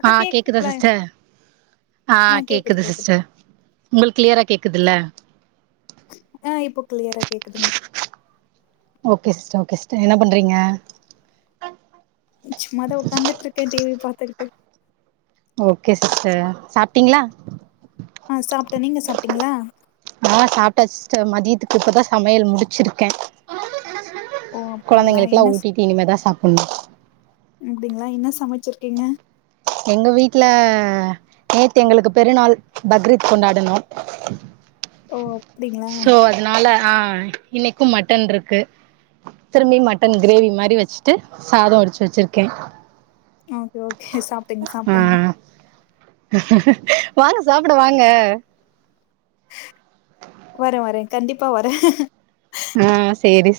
அக்கா ஆஹ் கேக்குதா கேக்குதுங்களா சிஸ்டர் ஆஹ் கேக்குது சிஸ்டர் உங்களுக்கு கிளியரா கேக் குதுல்ல ஆ இப்போ கிளியரா கேக்குதுங்க ஓகே சிஸ்தர் ஓகே சிஸ்டர் என்ன பண்றீங்க சும்மாதான் உட்காந்துட்டு இருக்கேன் டிவி பாத்துக்கிட்டு ஓகே சிஸ்டர் சாப்பிட்டீங்களா அ சாப்டேன் நீங்க சாப்பிட்டீங்களா நான் சாப்ட சிஸ்தர் மதியத்துக்கு இப்பதான் சமையல் முடிச்சிருக்கேன் ஓ அப்டிங்களா குழந்தைங்களுக்குல்லாம் என்ன ஊட்டிட்டு இனிமதான் சாப்படணும் அப்டிங்களா என்ன சமைச்சிருக்கீங்க எங்க வீட்டுல நேத்து எங்களுக்கு பெருநாள் பக்ரீத் கொண்டாடணும் ஓ அப்டிங்களா சோ அதனால ஆ இன்னைக்கும் மட்டன் இருக்கு திரும்பி மட்டன் கிரேவி மாரி வச்சுட்டு சாதம் வடிச்சு வச்சிருக்கேன் ஓகே ஓகே சாப்பிடுங்க சாப்பிடுங்க வாங்க சாப்பிட வாங்க வரேன் வரேன் கண்டிப்பா வரேன் ஆ சேரி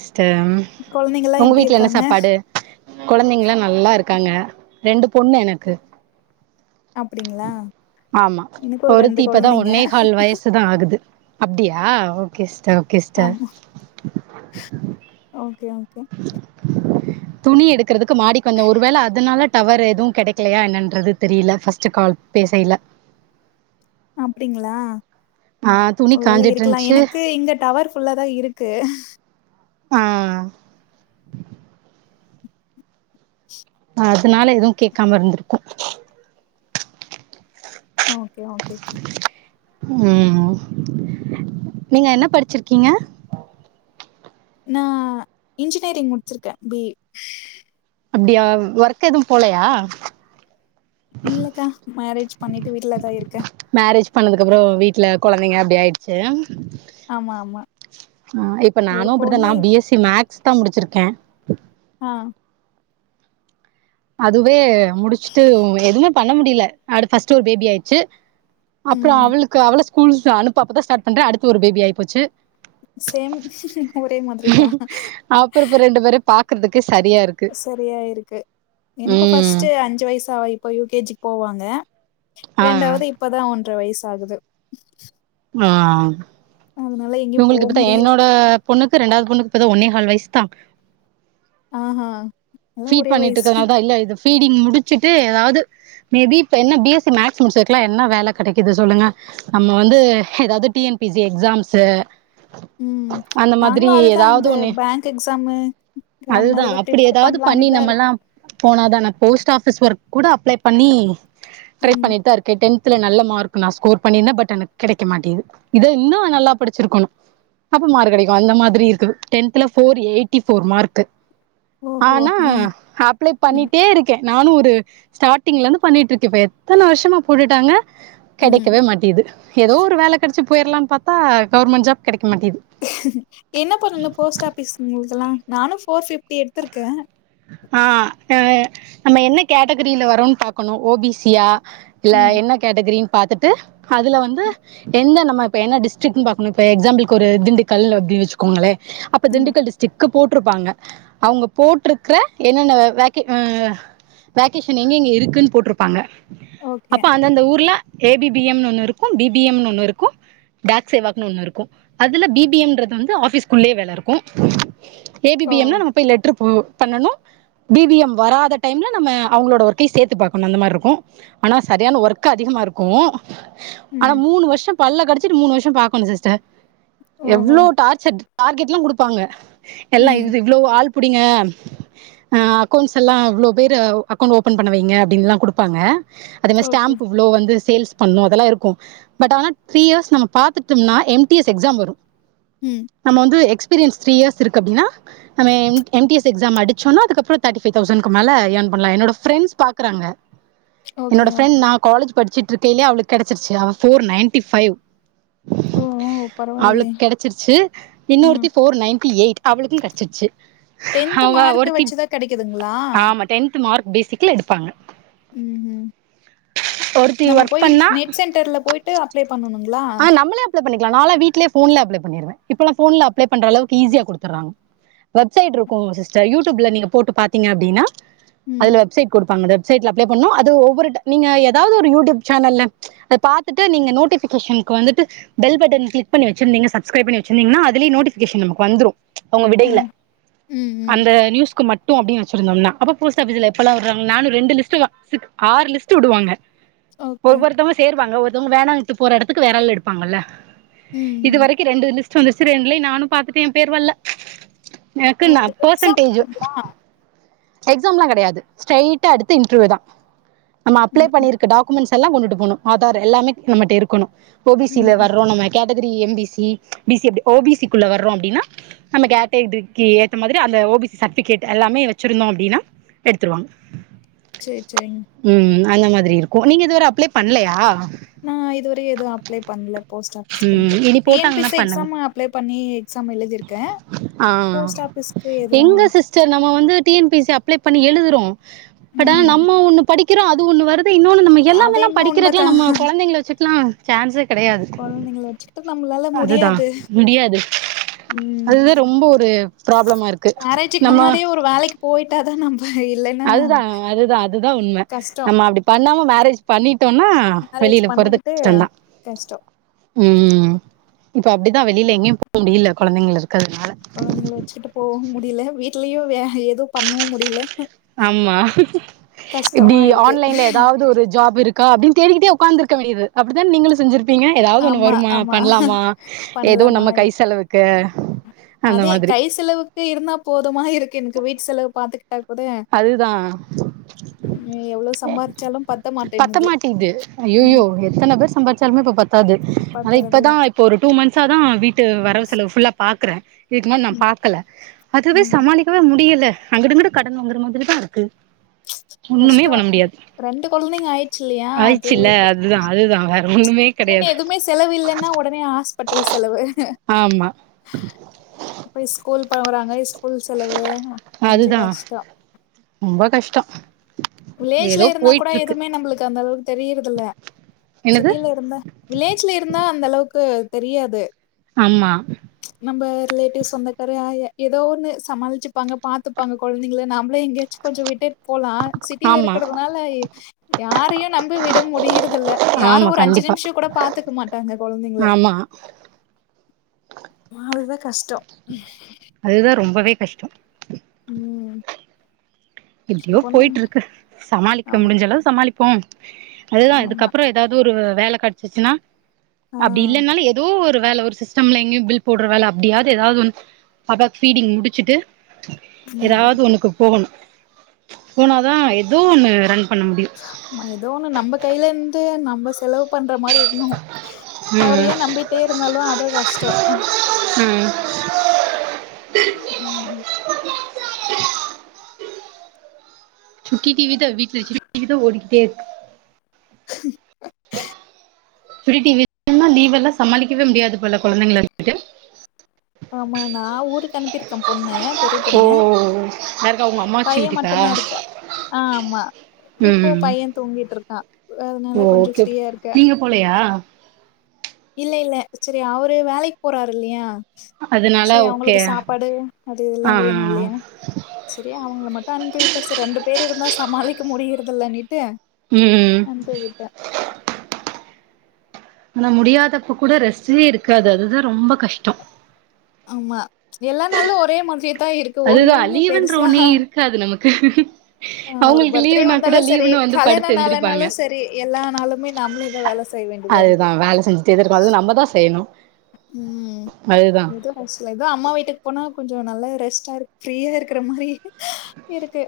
கொழந்தைங்கல்லா உங்க எப்டி வீட்டில என்ன இருக்காங்க சாப்பாடு கொழந்தைங்கலாம் நல்லா இருக்கு இருக்காங்க ரெண்டு பொண்ணு எனக்கு அப்டிங்களா ஆமா எனக்கு ஒரு ஒருத்தி ரெண்டு இப்பதான் கொழந்தைங்க ஒன்னே கால் வயசுதான் ஆகுது அப்டியா ஓகே சி ஆமா ஓகே [unintelligible] ஓகே துணி எடுக்கறதுக்கு மாடிக்கு வந்தன் ஒரு வேள அதனால டவர் எதுவும் கெடைக்கலையா என்னன்றது தெரியல ஃபஸ்ட்ட் கால் பேசயல அப்டீங்களா துணி ஒருவேளை காஞ்சிட்டு இருக்கலாம் இருந்துச்சு எனக்கு இங்க டவர் ஃபுல்லாதான் இருக்கு ஆ அதனால எதுவும் கேட்காம இருந்திருக்கும் ஓகே ஓகே உம் நீங்க என்ன படிச்சிருக்கீங்க நான் இன்ஜினியரிங் முடிச்சிருக்கேன் பி அப்டியா ஒர்க் எதுவும் போலையா இல்லக்கா மேரேஜ் பண்ணிட்டு வீட்டு்ல தான் இருக்கேன் மேரேஜ் பண்ணதுக்கு அப்புறம் வீட்டு்ல கொழந்தைங்க அப்டி ஆயிடுச்சு ஆமா ஆமா ஆ இப்ப ஒரு நானும் அப்டித்தான் பொண்ணு நான் பிஎஸ்சி மேக் தான் முடிச்சிருக்கேன் ஆ அதுவே முடிச்சிட்டு ஒ எது பண்ண முடியல அர்பஸ்ட்டு ஒரு பேபி ஆயிடுச்சு அப்புறம் ம் அவளுக்கு அவ்ளோ ஸ்கூல் அனுப்பதான் ஸ்டார்ட் பண்றன் அடுத்து ஒரு பேபி ஆகி போச்சு சேம் ஒரே மாதிரி தான் க்றதுக்கே சரியா இருக்கு எனக்கும் ம் ஃபர்ஸ்ட் அஞ்சு வயசு ஆ இப்போ யு கே ஜி போவாங்க ஆ ரெண்டாவது இப்பதான் ஒன் ர வயசு ஆகுது உஹம் அதனால எங்கயு போ உங்களுக்கு பத்தா முடியல என்னோட பொண்ணுக்கு ரெண்டாவது பொண்ணுக்குப்பதான் ஒன்னே கால் வயசு தான் ஆஹ்ஹ் ஃபீட் பண்ணிட்டுக்கனால தான் இல்ல இது ஃபீடிங் முடிச்சுட்டு ஏதாவது மேபி இப்ப என்ன பி எஸ் சி மேக்ஸ் முடிச்சதுக்கலாம் என்ன வேலை கிடைக்குது சொல்லுங்க நம்ம வந்து ஏதாவது T N P C exams உம் அந்த மாதிரி நாங்களும் அதுதான் ஏதாவது இந்த ஒண்ணு பேங்க் எக்ஸாமு அதுமாரி அதுதான் தான் அப்படி பிரப்பர் ஏதாவது பண்ணலானு பண்ணி நம்மல்லாம் போன தான போஸ்ட் ஆபிஸ் ஒர்க் கூட அப்ளை பண்ணி ட்ரை ம் பண்ணிட்டு தான் இருகேன் டென்த் ல நல்ல மார்க் நான் ஸ்கோர் பண்ணிருந்தேன் பட் எனக்கு கிடைக்க மாட்டேது இத இன்னும் நல்லா படிச்சிருக்கணும் அப்ப மார்க் கிடைக்கும் அந்த மாதிரி இருக்குது டேன்த்ல ஃபோர் எய்ட்டி ஃபோர் மார்க்கு ஓஹோ ஆனால் ம் அப்ளை ம் பண்ணிட்டே இருக்கேன் நானும் ஒரு ஸ்டார்டிங்ல இருந்து பண்ணிட்டு இருக்கேன் இப்ப எத்தனை வருஷமா போட்டுட்டாங்க ம் கிடைக்கவே மாட்டேது ஏதோ ஒரு வேலை கிடைச்சி போயிறுலானு பாத்தா கவர்மெண்ட ஜாப் கிடைக் என்ன பண்ணணும் போஸ்ட் ஆபிஸ் உங்களுக்கெல்லாம் நானும் ஃபோர் ஃபிப்டி எடுத்திருக்கேன் ஆஹ் ஆஹ நம்ம என்ன கேட்டகரியில வரோன்னனு பாக்கணும் ஓ பி சி யா இல்ல ம் என்ன கேட்டகரி பார்த்துட்டு அதுல வந்து எந்த நம்ம இப்ப என்ன டிஸ்ட்ரிக் பாக்கணும் இப்ப எக்ஸாம்பிளுக்கு ஒரு திண்டுக்கல் அப்டி வச்சுக்கோங்களே அப்ப ம் திண்டுக்கல் டிஸ்டிக் கு போட்டிருப்பாங்க அவங்க போட்டிரு இருக்கற என்னென்ன வகே வகேஷன் எங்க எங்க இருக்குன்னு போட்டிருப்பாங்க ஓகே அப்ப அந்த அந்த ஊர்ல ஏ பி பி எம்ன்னு ஒண்ணு இருக்கு பி பி எம்ன்னு ஒண்ணு இருக்கு டேக் சேவாக்ன்னு ஒண்ணு இருக்கு அதுல பி பி எம்ன்றது வந்து ஆபிஸ்க்குள்ளே வேல இருக்கு ஏ பி பி எம்னா நம்ம போய் லட்ரு போ பண்ணனு பி ப எம் வராத டைம்ல நம்ம அவுங்களோட ஒர்க்கையு சேத்து பாக்கணு அந்த மார் ருக்கு ஆனா சரியான ஒர்க் அதிகமா இருக்கு ஆனா மூணு வர்ஷம் பல்ல கடிச்சிட்டு மூணு வர்ஷம் பா்க்கணு சிஸ்டர் எவ்ளோ டார்ச்சர் டார்கெட்லா குடுப்பாங்க எல்லா இது இவ்ளோ ஆள் புடிங்க ஆ அக்கௌண்ட்ஸ் எல்லா இவ்ளோ பேரு அக்கௌண்ட் ஓப்பன் பண்ண வைங்க அப்டின்லா குடுப்பாங்க அதே மாரி ஓகே ஸ்டாம்ப்பு இவ்ளோ வந்து சேல்ஸ் பண்ணு அதெல்லா இருக்கு பட் ஆனா த்ரீ இயர்ஸ் நம்ம பாத்துட்டம்னா எம் டி எஸ் எக்ஸாம் வரு ம் நம்ம வந்து எக்ஸ் பீரியன்ஸ் த்ரீ இயர்ஸ் இருக்கு அப்டின்னா நம்ம M M T S exam அடிச்சோன்னா அதுக்கப்றோ தேட்டிை ஃபை தௌசண்க்கு மேல யேன் பண்லா என்னோட ஃப்ரெண்ட்ஸ் பாக்குறாங்க ஓகே என்னோட ஃப்ரெண் ஓகே நா காலேஜ் படிச்சுட் ட்ருக்கைய்லே அவளுக் கெடச்சிருச்சு அவ ஃபோர் நயன்ட்டி ஃபைவ் ஓ ஓ பரவாயில்லை அவளுக் கெடச்சிருச்சு ம் இன்னொருத்தி ஃபோர் நயன்டி எய்ட் அவளுக்கு கெடச்சிருச்சு டென்த்து அவ மார்க்க ஒருத்தி வச்சுதா கெடைக்குதுங்ளா ஆமா டென்த் மார்க் பேசிக்ல எடுப்பாங்க ம் ம் ஒருத்தி நம்ம ஒர்க் போய் பண்ணா நெட் சென்ட்டர்ல போய்ட்டு அப்ளை பண்ணணுங் ஆ நம்மளே அப்ளே பண்ணிக் க்லா நால்லா வீட்லே ஃபோன்ல அப்ளே பண்ணிருவ இப்போல்லா ஃபோன்ல அப்ளே பண்றளவுக்கு ஈஸியா குடுத்தர்றாங்க வெப் சைட் இருக்குங்க சிஸ்ட்டர் யூட்யூப்ல நீங்க போட்டு பாத்தீங்க அப்டின்னா ம் அதுல வெப்சைட் குடுப்பாங்க அத சைட்ல அப்ளே பண்ணு அது ஒவ்வொரு ட நீங்க ஏதாவ்து ஒரு யூட்யூப் சேனல்ல அத பாத்துட்டு நீங்க நோட்டிஃபிகேஷன் க்கு வந்துட்டு பெல் பட்டன் க்ளிக் பண்ணி வச்சிருந்திங்க சப்ஸ்க்ரைப் பண்ணி வெச்சிருந்திங்கன்னா அதுலயே நோட்டிஃபிகேஷன் நமக்கு வந்துரு அவ்ங்க ஓ விடைல ம் ம் அந்த ந்யூஸ்க்கு மட் டு அப்டீன் வச்சிருந்தோம்னா அப்ப போஸ்டாஃபிஸ்ல எப்பல்லா விட்றாங்க நானு ரெண்டு லிஸ்ட்டு சி ஆறு லிஸ்ட்டு உடுவங்க ஓகே ஒவ்வொருத்தொங்க சேருவாங்க ஒர் தௌங்க வேணாங்ட்டு போற எடத் துக்கு வேறாள் எடுப்பாங்கல்ல ம் இது ம் வரைக்கு ரெண்டு லிஸ் சு சிரியன்லே நானு பாத்துட்டு ஏ பேர் வல்ல ஓ எனக்குன்னா அதுக்கு எக்ஸாம் பேசன்டேஜு இருக்குங்களா எக்ஸாம்லா கடையாது ஸ்ரைட்டா எடுத்து இன்டர்வியூ தா நம்ம அப்ளே ம்ஹும் பண்ணிருக்கு டாக்குமண்ஸ் எல்லா கொண்டுட்டு போணு ஆதார் எல்லாமே நம்மட்ட இருக் குணு ஓ பி சி ல ம்ஹும் வரோ நம்ம category M B C B C அப்டி ஓ பி சி க்குள்ள வர்றோ அப்டின்னா நம்ம கேட்டகிரிக்கு ஏத்த மாதிரி அந்த ஓ பி சி சட்டிஃபிகேட் எல்லாமே வச்சிருந்தோ அப்டின்னா எடுத்ருவாங் சேர் சேரிங் அந்த மாதிரி இருக்கு நீங்க இதுவர அப்ளே பண்லையா டு எதுவு அப்ளே பண்ல போஸ்ட் ஆபிஸ் ம் இனி [unintelligible] டி என் பி போட்டாங்கன்னா சி பண்ணுங்க எக்ஸாமு அப்ளே பண்ணி எக்ஸாம் எழுதிருக் ஆ எதுவு எங்க சிஸ்டர் நம்ம வந்து T N P S C apply பண்ணி எழுதுறோ பட் ஆனா ம் நம்ம ஒண்ணு படிக் க்கிறோ அது ஒன்னு வரு து இன்னொன்னு நம்ம அது எல்லாமேலா என்னமோ படிக்கிறதுல உண்மதா நம்ம கொழந்தைகள வச்சுட் லா சான்ஸே கெடையாது கொழந்தைங்கள வச்சுக்குட்டு நம்மளால அதுதா முடியாது ம் து ரொம்ப ஒரு பராப்ளமா இருக்கு நம்ம த நம்பு அதுதா அதுதா அதுதா உண்ம கஷ்டோ நம்ம அப்டி பண்ணாம மேரேஜ் பண்ணிட் டோனா மேரேஜ் வெளில போறது பண்ணிக்கிட்டு கஷ்ட்டோந்தா கஷ்டோ ம் இப்போ அப்டிதா வெளில எங்யு போ முடில கொழந்தைங்ளருக் அவுங்ள வச்சிட்டு போவு முடிய்ல வீட் ட்லியு வேல எது ஆமா இப்டி கஷ்டமா இருக்கு ஆன்லைன்ல ஏதாவ்து ஒரு ஜாப் இருக் அப்டின் தேடிக்கிட்டே உக்காந்துருக்க வேண்டியது அப்டிதா நீங்களு செஞ்சிரு பீங்க ஏதாவ்து ஒன்னு ஆமா வருமா ஆமா பண்ணலாமா எதோ பண்லாமா நம்ம கை செலவுக்கு அந்த அதே மாதிரி கை செலவுக்கு இருந்தா போதுமா இருக்கு எனக்கு வீட்ட செலவு பாத் அதுதா ம் எவ்ளோ சம்பாரிச்சாலு பத்த மாட்டேன்னுது பத்தமாட்டிது ஐயுயோ ம் எத்தன பேர் சம்பார்ச் யாருமே இப்ப பத் அது அத பாத்துக்கறதுல இப்பதா ஒரு டூ மந்த்ஸ் ச்சாதா விட் டு வரவு செலவு ஃபுல்லா பாக்குறே இது மாரி நா பாக்கல அதுவே ம் சமாளிக்கவே முடியல அங்குட்டு இங்குட்டு கட் கடன் வாங்குற மாதிரி தா இருக்கு ஒண்ணுமே கஷ்டோ பண்ண முடியாது ரெண்டு கொழந்தைங்க ஆயிடுச்சி இல்லையா அது ஆயிடுச்சுல்ல அதுதா அதுதா வேற ஒண்ணுமே இல்லனா கெடையாது எதுவுமே செலவு இல்லன்னா உடனே ஹாஸ்பிட்டல் செலவு ஆமா இப்ப ஸ்கூல் போவறாங்க ஸ் ஸ்கூல் செலவு கொஞ்சோ கஷ்டோ டோ வில்லேஜ்ல இருந்தா கூட எதுவுமே நம்மளுக்கு அந்த அளவுக்கு தெரியறதில்ல என்னது சிட்டியில இருந்தா வில்லேஜ்ல இருந்தா அந்த அளவுக்கு தெரியாது ஆமா நம்ம ரிலேட்டிவ்ஸ் சொந்தக்கார ஏதோன்னு சமாளிச்சுப்பாங்க பாத்துப்பாங்க கொழந்தைங்கள நாமளே எங்கயாச்சும் கொஞ்சோ விட்டே போகலாம் பீல்ல ஆமா இருக்கறதுனால யாரையு நம்பி விட முடியறது இல்ல யாரு ஆமா ஒரு அஞ்சு கண்டிப்பா நிமிஷம் கூட பாத்துக்க மாட்டாங்க கொழந்தைங்கள ஆமா கஷ்டோ அதுதா ரொம்பவே கஷ்டோம் உம் எப்டியோ போயிட்டு இருக்கு சமாளிக்க ஆமா முடிஞ்சளவு சமாளிக் போ அதுதா இதுக்கப்புறோ ஏதாவது ஒரு வேல கெடச்சிச்சுனா ஆ அப்டி இல்லன்னாலு ஏதோ ஒரு வேல ஒரு சிஸ்டம்ல எங்கயு பில் போடுற வேல அப்டியாவது ஏதாவது ஒன் பாப்பாக்கு ஃபிடிங் முடிச்சுட்டு ம் ஏதாவது ஒன்னுக்கு போகணு போனாதா ஏதோ ஒன்னு ரன் பண்ண முடியு ஏதோ ஒண்ணு நம்ம கையில இருந்து நம்ம ரொம்ப செலவு பண்ற மாரி இருக்குனோ ம் அவரயே நம்பிட்டு இருந்தாலு அதோ கஷ்டோ ம் உம் சுட்டி டி வி தா வீட்டுல சுட்டி டி வி தா ஓடிக்கிட்டே இருக்கு [inaudible] லீவ் எல்லா சமாளிக்கவே முடியாது போல கொழந்தைங்கல [inaudible] ஆமா நா ஊருக்கு அனுப்பிருக்கே பொண்ணு பெரிய ஓ பொண்ணு யாருக்கா உங்க அம்மாச்சி பையன் வீட்டுக்கா மட்டு தா இருக்கா ஆஹ் ஆமா இப்போ ம் பைய தூங்கிட்டு இருக்கா ஓ அதனால கொஞ்சோ ஓகே ஃப்ரீயா இருக்கே நீங்க போலையா இல்ல இல்ல சரியா அவரு வேலைக்கு போறாரு இல்லையா அதனால சரி ஓகே அவங்களுக்கு சாப்பாடு அது இதெல்லா ஆ வேணு இல்லையா சரி அவங்கள மட்டு அனுப்பி விட்டே சரி ரெண்டு பேர் இருந்தா சமாளிக்க முடி [unintelligible] எண்ணிட்டு உம் ஆனா முடியாதப்ப கூட ரெஸ்லியே இருக்காது அதுதா ரொம்ப கஷ்டோ ஆமா எல்லா நாளு ஒரே மாத்ரி அதுதா லீவுன்ற ஒன்னே இருக்காது நமக் கு ஆஹ் ஒரு பர்த்டே வந்தாலு சரி கல்யாண படுத்து எந்திரிப்பாங்க நாளனாலு சரி எல்லா நாளுமே நாம்ளே தா வேல செய்ய வேண்டியதா இருக்கு அதுதான் வேலை செஞ்சுட்டே தான் இருக்கும் அது நம்ம தான் செய்யணும் உம் அதுதான் எதோ ஒரு சில இதா அம்மா வீட்டுக்கு போனா கொஞ் ச நல்லா ரெஸ்ட்டா இருக் ஃப்ரீயா இருக்கிற மாரி இருக்கு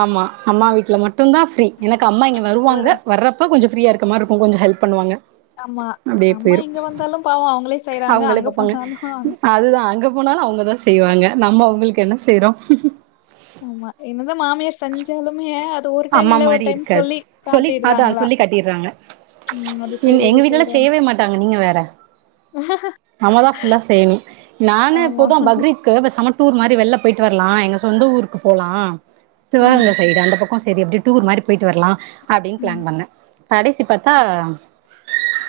ஆமா அம்மா வீட்டு்ல மட்டு தா ஃப்ரீ எனக்கு அம்மா இங்க ஒரு வருவாங்க வர்றப்ப கொஞ்ச ஃப்ரீயா இருக்க மாரி இருக்கு கொஞ்ச ஹெல்ப் பண்ணுவாங்க ஆமா அப்டியே அம்மா போயிரு இங்க வந்தாலும் பாவம் அவங்களே செய்யறாங்க அவங்களே அங்க பாப்பாங்க போனாலு தா செய்வாங்க நம்ம அவங்களுக்கு என்ன செய்றோ ஆமா என்ன தா மாமியார் செஞ்சாலுமே ஒரு டைம் அம்மா இல்ல ஒரு மாரி டைம் இருக்காது சொல்லி சொல்லி அதா காட்டிடுறாங்களா சொல்லி காட்டிறாங்க ம் அது செய்றே எங்க இது வீட்லல்லா செய்றேன்னு செய்யவே மாட்டாங்க நீங்க வேற நாமதா ஃபுல்லா செய்யணு நானு ஆமா இப்பதா பக்ரீத்க்கு சம டூர் மாரி வெள்ல போயிட்டு வரலா எங்க சொந்த ஊருக்கு போலா ம் சிவகங்க சைடு அந்த பக் சரி அப்டி டூர் மாரி போய்ட்டு வர்லா அப்படின் ம் பிளான் பண்ணே கடைசி பாத்தா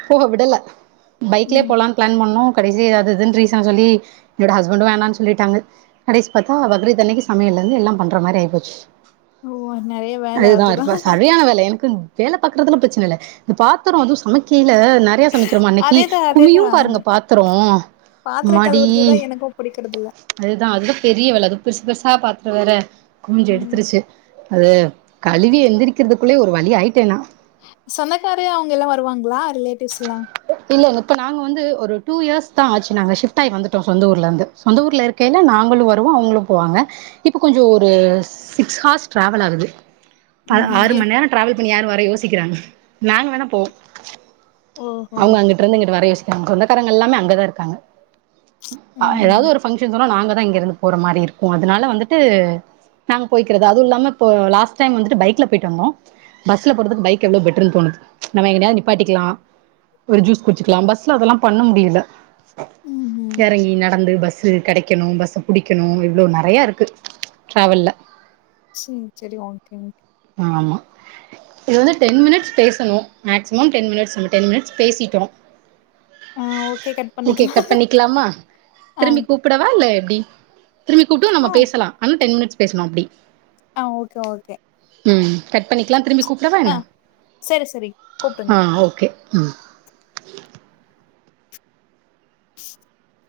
போக விடல பைக்லயே ம் போலானு பிளான் பண்ணோ கடைசி அது இதுன்னு ரீசன் சொல்லி என்னோட ஹஸ்பண்டும் வேணான் சொல்லிட்டாங்க கடைசி பாத்தா பக்ரித்தன்னைக்கு சமையலருந்து எல்லா பண்ற மாரி ஆய் போச்சு ஓ நெறைய வேல அதுதா இப்ப சரியான வேல எனக்கு வேல பாக்கறதுல பிரச்சன இல்ல இந்த பாத்தரோ அது சமைக்கி ல நெறைய சமைக்கிறமா அன்னக்கி அதேதா குமியு அதேதா அந்த பாருங்க பாத்தரோ பாத்திர அம்மாடி கழுவுறதுதா எனக்கு புடிக்கறது இல்ல அதுதா அதுதா பெரிய வேல அது பெர்ஷ் பெர்சா பாத்தர வேற குமிஞ்சு ம் எடுத்துருச்சு அது கழுவி எந்திரிக்கிறதுக்குள்ளே ஒரு வழி ஆயிட்டே நா சொந்தக்கார அவங்கலாம் வருவாங்களா ரிலேட்டிவ்ஸ்லா இல்லல இப்போ நாங்க வந்து ஒரு டூ இயர்ஸ் தா ஆச்சு நாங்க ஷிப்ட் ஆகி வந்துட்டோம் சொந்த ஊர்ல இருந்து சொந்த ஊர்ல இருக்கேல நாங்களும் வருவோம் அவங்களும் போவாங்க இப்போ கொஞ்சம் ஒரு சிக்ஸ் ஹார்ஸ் டிராவல் ஆகுது ப ம்ஹும் ஆறு எ மணி நேரம் ட்ராவல் பண்ணி வர யாரு யோசிபாங் சிக்றாங்க நாங்க வேணா போவோம் ஓஹோ அவங்க அங்கிட்டு இருந்து இங்கட்டு வர யோசி சொந்தக்காரங்க எல்லாமே அங்கதா இருக்காங்க ஆ ம்ஹும் ஏதாவது ஒரு பங்க்ஷன்ஸ் வரும் நாங்க தா இங்க இருந்து போற மாரி இருக்கு அதனால வந்துட்டு நாங்க போய்க்கிறது அது இல்லாம இப்ப லாஸ்ட் டைம் வந்துட்டு பைக்ல போயிட்டு வந்தோம் பஸ்ல போடுறதுக்கு பைக் எவ்ளவோ பெட்ரூனு தோணுது நம்ம எங்கயாது நிப்பாட்டிக்கலாம் ஒரு ஜூஸ் குச்சுக்கலா பஸ்ல அதெல்லாம் பண்ண முடியல ம்ஹும் எறங்கி நடந்து பஸ் சு கெடைக்கணும் பஸ்ஸ புடிக்கணும் இவ்ளோ நெறைய இருக்கு டிராவல்ல சேரி சேரி ஓகே ஓகே ஆமா இது வந்து டென் மினிட்ஸ் பேசணு மேக்சிமம் டென் மினிட்ஸ் நம்ப டென் மினிட்ஸ் பேசிட்டோம் ஆ ஓகே கட் ஓகே பண்ணிக்கலா கட் பண்ணிக்கலாமா ஆ திரும்பி கூப்பிடவா இல்ல எப்டி திரும்பி கூப்டா நம்ம ஆ பேசலாம் ஆனா டென் மினிட்ஸ் பேசணும் அப்டி ஆ ஓகே ஓகே ம்ம் கட் பண்ணிக்கலாம் திரும்பி கூப்டவா ஆ என்ன செரி செரி கூப்டுங்க ஆ ஓகே ம் [inaudible]